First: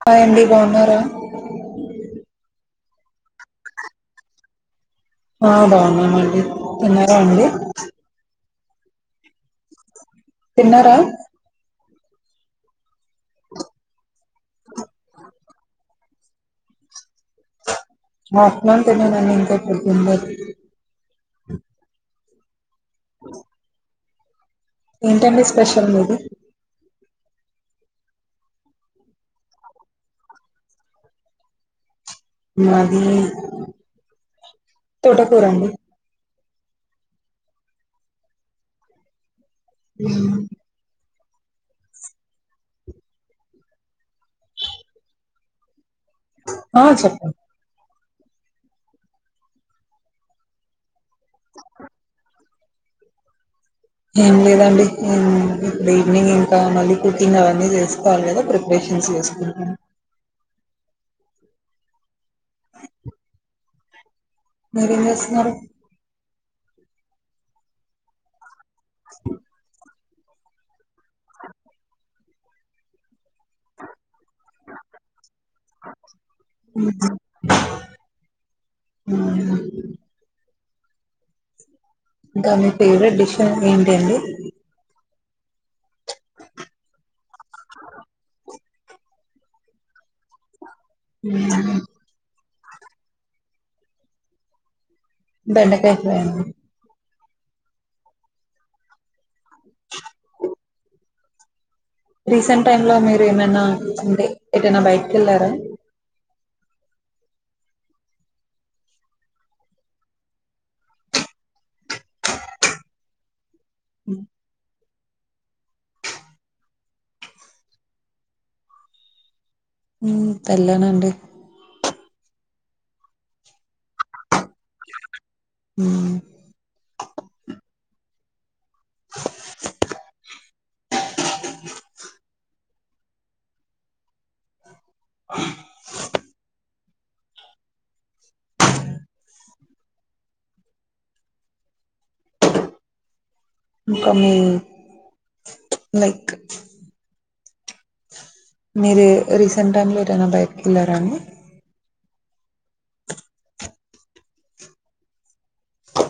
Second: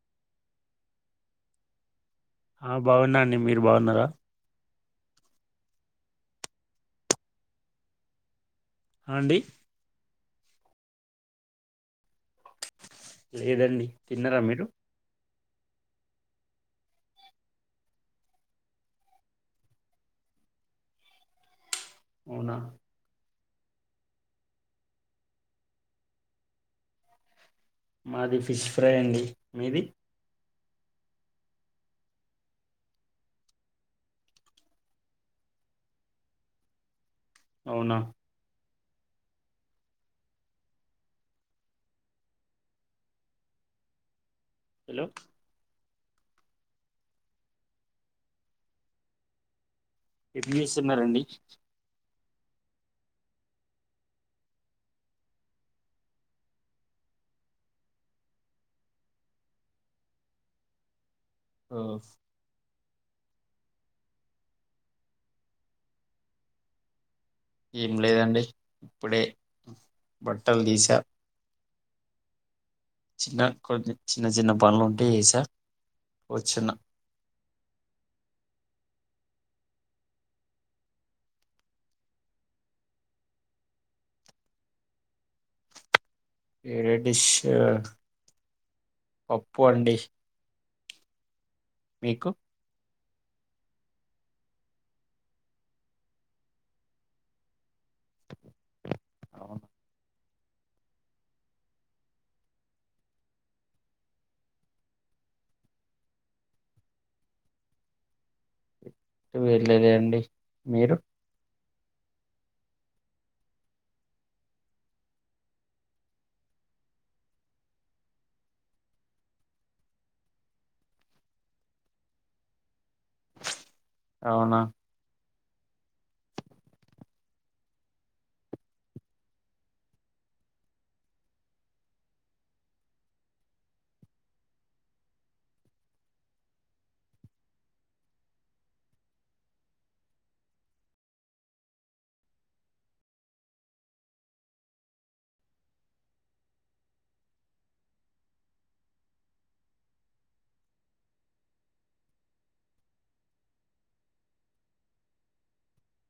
Hi అండీ బాగున్నారా ఆ బాగున్నా అండి మీరు బాగున్నారా ఆ బాగున్నామండి తిన్నారా అండి హ అండి తిన్నారా లేదండి తిన్నారా మీరు [unintelligible] అవునా [inaudible] ఏంటండి స్పెషల్ మీది మాది ఫిష్ ఫ్రై అండి మీది మాది తోటకూరండి అవునా ఆ హలో ఆ చెప్పండి ఎట్ చేస్తున్నారండి [inaudible] ఏం లేదండి ఇప్పుడు ఈవినింగ్ ఇంకా మళ్ళీ క్కుక్కింగ్ అవన్నీ చేసుకోవాలి కదా ప్రిపరేషన్స్ చేసుకుంటా ఆ మీరేం చేస్తున్నారు ఏం లేదండి ఇప్పుడే బట్టల్ దీ సా చిన్న కొన్ని చిన్న చిన్న పనులు ఉంటే చేసా కూచ్చున్న [inaudible] ఇంకా మీ ఫేవరెట్ డిషస్ ఏంటండి ఏ డిష్ పప్పు అండి మీకు [inaudible] బెండకాయ ఫ్రేయ్ అవునా ఓ రీసెంట్ టైమ్ లో మీరు ఏమైనాంటే ఏదైనా బైటికేళ్లారా టు వెళ్ళలే అండి మీరు ఉ వేళ్లనండి అవునా హు కామి లైక్ మీరు రీసెంట్ టైంలో ఏటైనా బైటికెళ్ళారా అండి అ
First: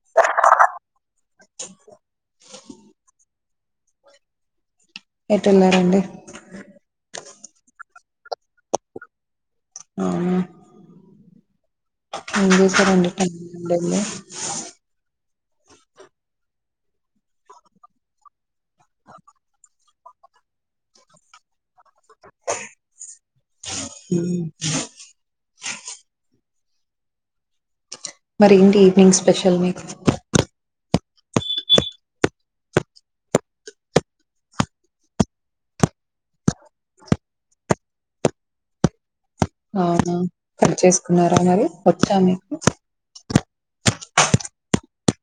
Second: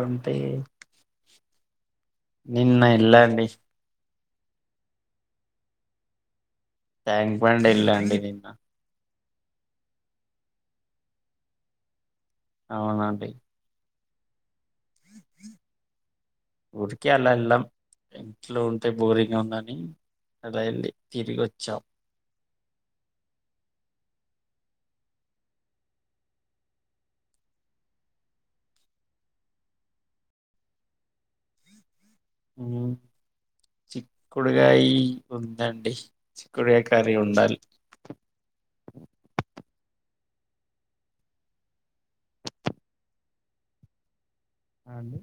అంటే నిన్న ఎల్లాండి ఏటేళ్ళారండి ట్యాంక్ బండ్ ఎల్లా అండి నిన్న అవున ఎం చేసారండి అవునండి ట్యాంక్ బండ్ దగ్గ అ ఊరికే అలా వెళ్ళాం ఇంట్లో ఉంటే బోరింగ్ గా ఉందని అలా వెళ్ళి తిరిగి వచ్చాం హ మరి ఏంటి ఈవినింగ్ స్పెషల్ మీకు చిక్కుడుగాయ్ ఉందండి చిక్కుడుగాయ్ కర్రి ఉండాలి అవునా చేసుకున్నారా మరి వచ్చా మీకు అ అండి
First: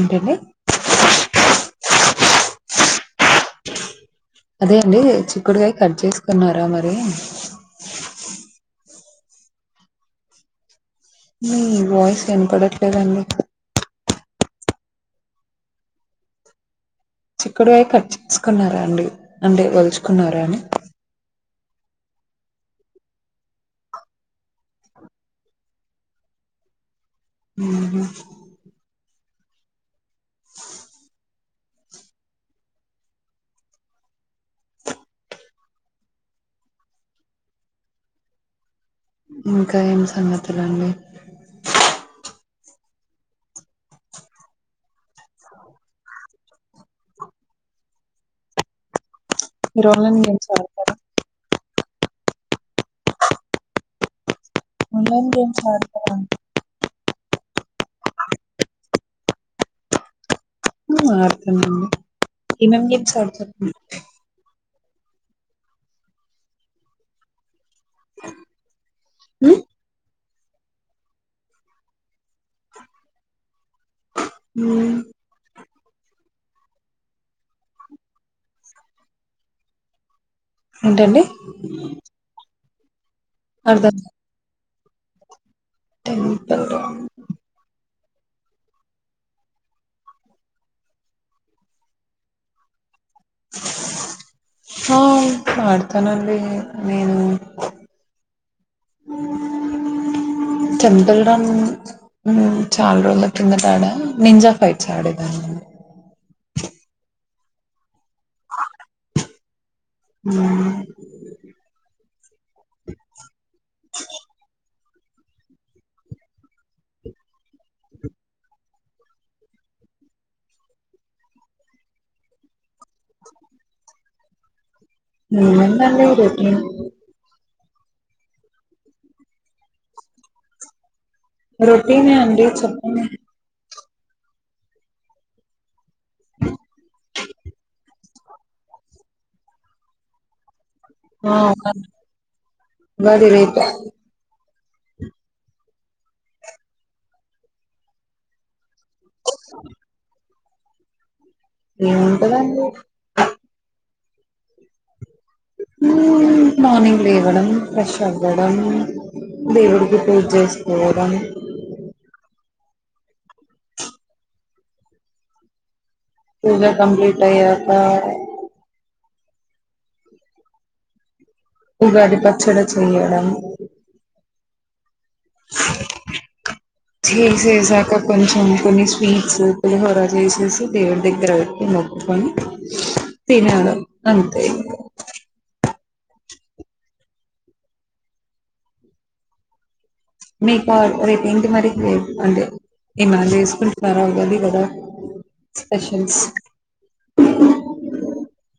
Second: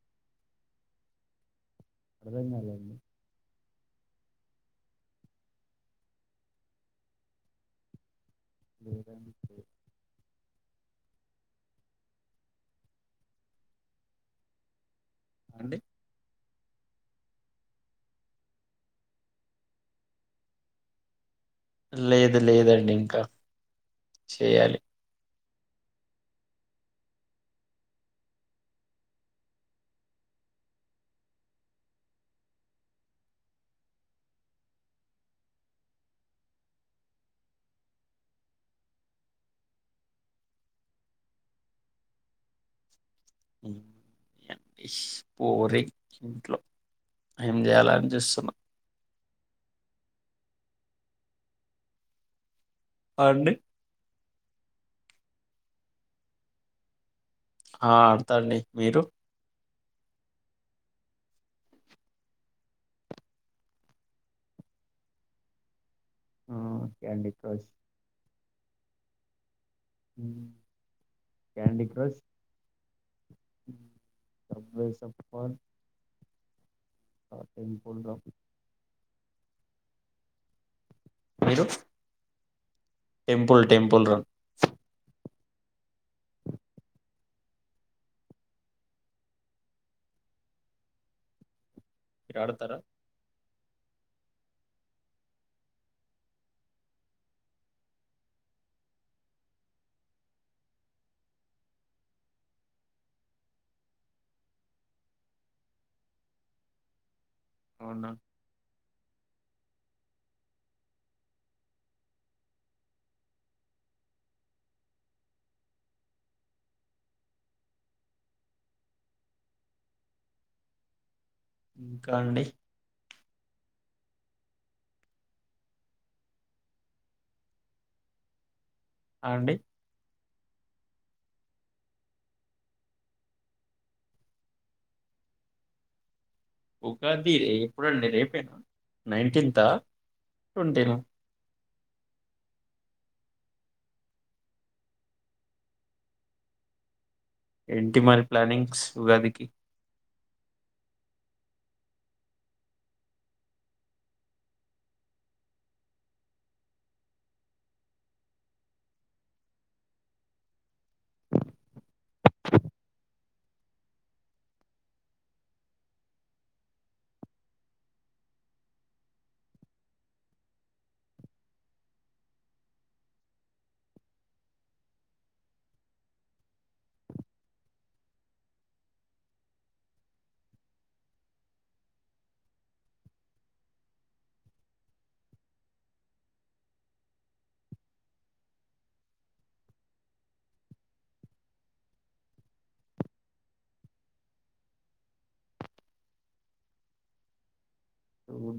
ఏంటిది అర్ధం కాలేదండి అదే అండి చిక్కుడుకాయ కట్ చేసుకున్నారా మరి లేదండి మీ వాయిస్ వినపడట్లేదండి అండి చిక్కుడుకాయ్ కట్ చేసుకున్నారా అండి అంటే ఒలుచుకున్నారా అని లేదు లేదండి ఇంకా చేయ్యాలి ఉ హు ఇంకా ఏం సంగతులండి పూరి ఇంట్లో ఏం చేయలని చూస్తున్న మీరు ఆన్లైన్ గేమ్స్గుఆతారా అండి ఆన్లైన్ గేమ్స్ ఆడతారా అండి ఆ ఆడతండి మీరు హు ఆడుతానండి ఎం ఎం గేమ్స్ ఆడుతరండీ ఆ క్యాండి క్రష్ హు క్యాండి క్రష్ స హ్మ్. వేస ప ఆ టెంపుల్ రన్ ఏంటండి మీరు టెంపుల్ అర్థం టెంపుల్ కాలే. రన్ టెంపుల్ రన్ మీరు ఆడుతారా ఆ ఆడతానండి నేను టెంపుల్ రన్ చాలా రోజుల క్రిందట ఆడా నింజా ఫైట్స్ ఆడేదాన్ని అవునా ఉమ్ ఇంకా అండి [unintelligible] అండి రొటీన్ అండి చెప్పాలి ఉగాది రే ఎప్పుడండి రేపేనా నైన్టీన్ తా ఆ ఉగాది రేపే ఏంటి మరి ప్లానింగ్స్ ఉగాదికి ఏముంటదండి మార్నింగ్ లేవడం ఫ్రెష్ అవ్వడం దేవుడికి పూజ చేసుకోవడం పూజా కంప్లీట్ అయ్యాక ఉగాది పచ్చడి చేయడం చేసేసాక కొంచెం కొన్ని స్వీట్స్ పులిహోర చేసేసి దేవుడి దగ్గర పెట్టి మొక్కుకొని తినడం అంతే మీకు రేపు ఏంటి మరి అంటే ఏమైనా చేసుకుంటున్నారా ఉగాది కదా స్పెషల్స్ ఉ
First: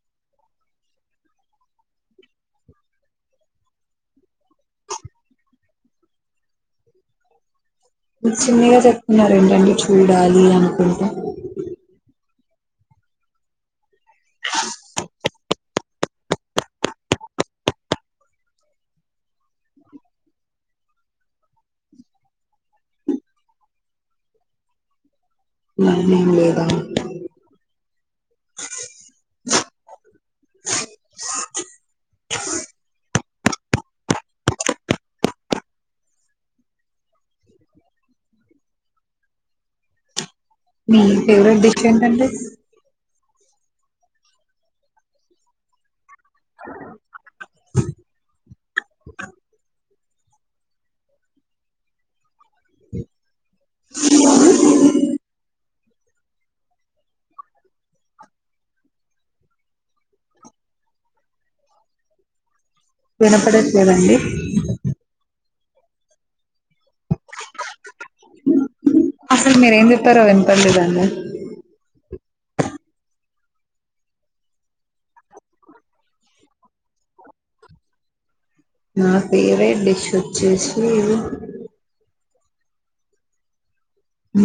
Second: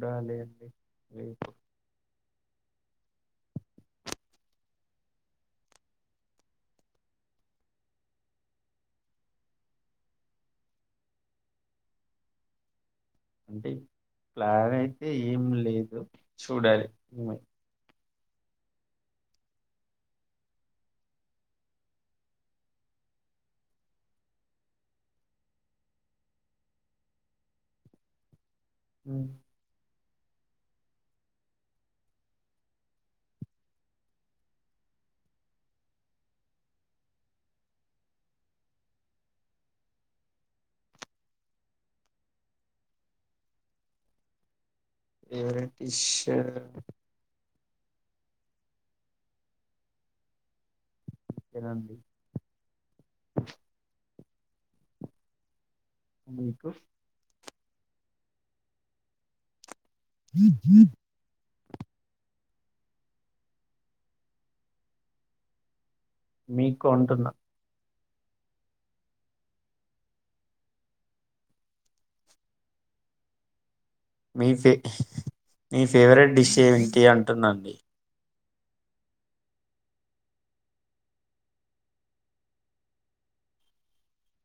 రాలే అండి చిన్నగా చెప్తున్నారు ఏంటండి చూడాలి అనుకుంటే అంటే ప్లాన్ అయితే ఏం లేదు చూడాలి ప్లాన్ ఏం లేదా ఉమ్ మీ ఫేవరెట్ డిష్ ఏంటండి ఫేవరెట్ డిష్ త్... ఇదండీ మీకు వినపడట్లేదండి మీకు అంటున్న అసలు మీరు ఏం చెప్పారో వినపన్ లేదు అండి మీ ఫే మీ ఫేవరెట్ డిష్ ఏంటి అంటున్నాను నా ఫేవరెట్ డిష్ వచ్చేసి ఇ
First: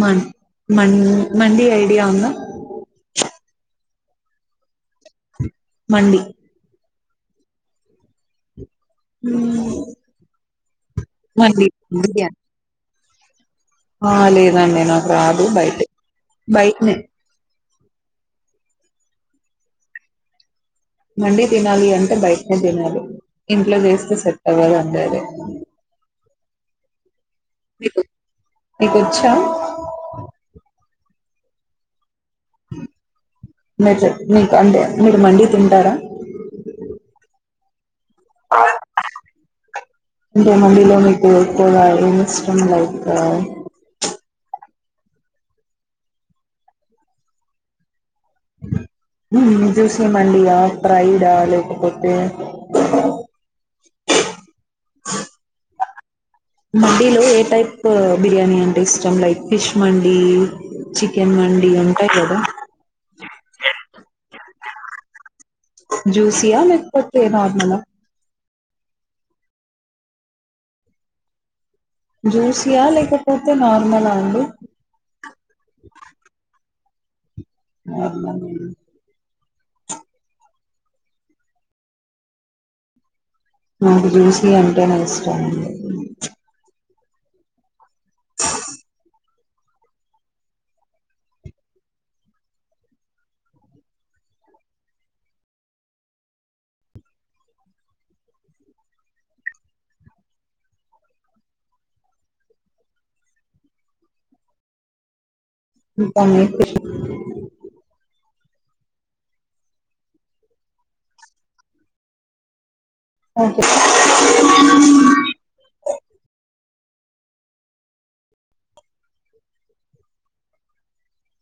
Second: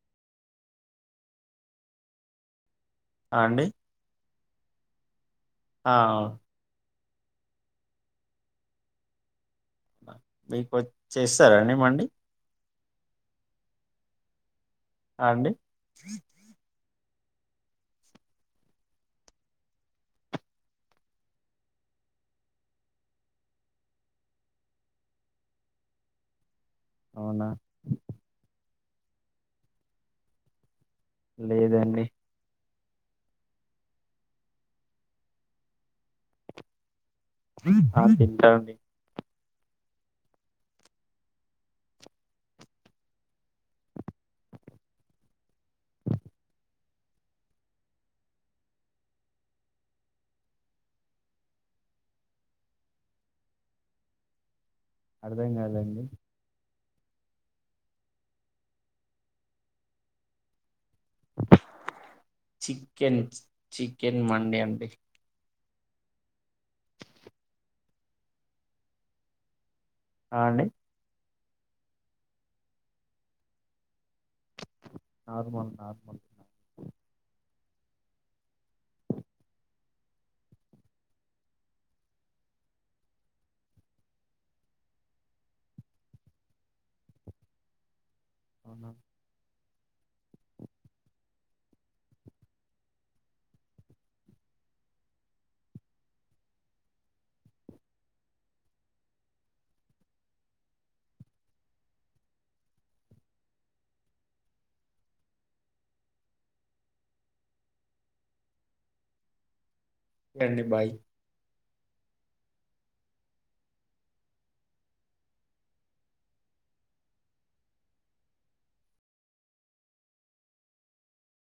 మన్ మన్ మండి ఐడియా ఉందా ఆండీ మండి హు అవునా! మీకు వచ్ చేస్తారా అండి మండి బిర్యానీ ఆ లేేదు నే నాకు ఆ! రాదు అండి. బయట బయటనే మండి తినాలి అంటే బయటనే తినాలి ఇంట్లో చేస్తే సెట్ అవ్వదు అంతే అది అవునా మీకు మీకొచ్చా లేదన్ మీక్ మీకు అంటే మీరు మండి తింటారా [unintelligible] ఆ తింటా అండి అంటే మండిలో మీకు ఎక్కువగా ఏం ఇష్టం లైక్ నిన్ చూసిన మండియా ప్రైడా లేకపోతే అర్థం కాదండి మండీలో ఏ టైప్ బిర్యానీ అంటే ఇష్టం లైక్ ఫిష్ మండి చికెన్ మండి ఉంటాయి కదా చికెన్ చికెన్ మండి అండి జూసియా లేకపోతే నార్మలా అ అండి జ్యూసియా లేకపోతే నార్మల ఆ నార్మల్ నార్మల్ నార్మలూ నాకు జ్యుసి అంటేనే ఇష్టం అవునా ఇంకా ఏమిష్ ఒకే అండి బాయ్ ఓకే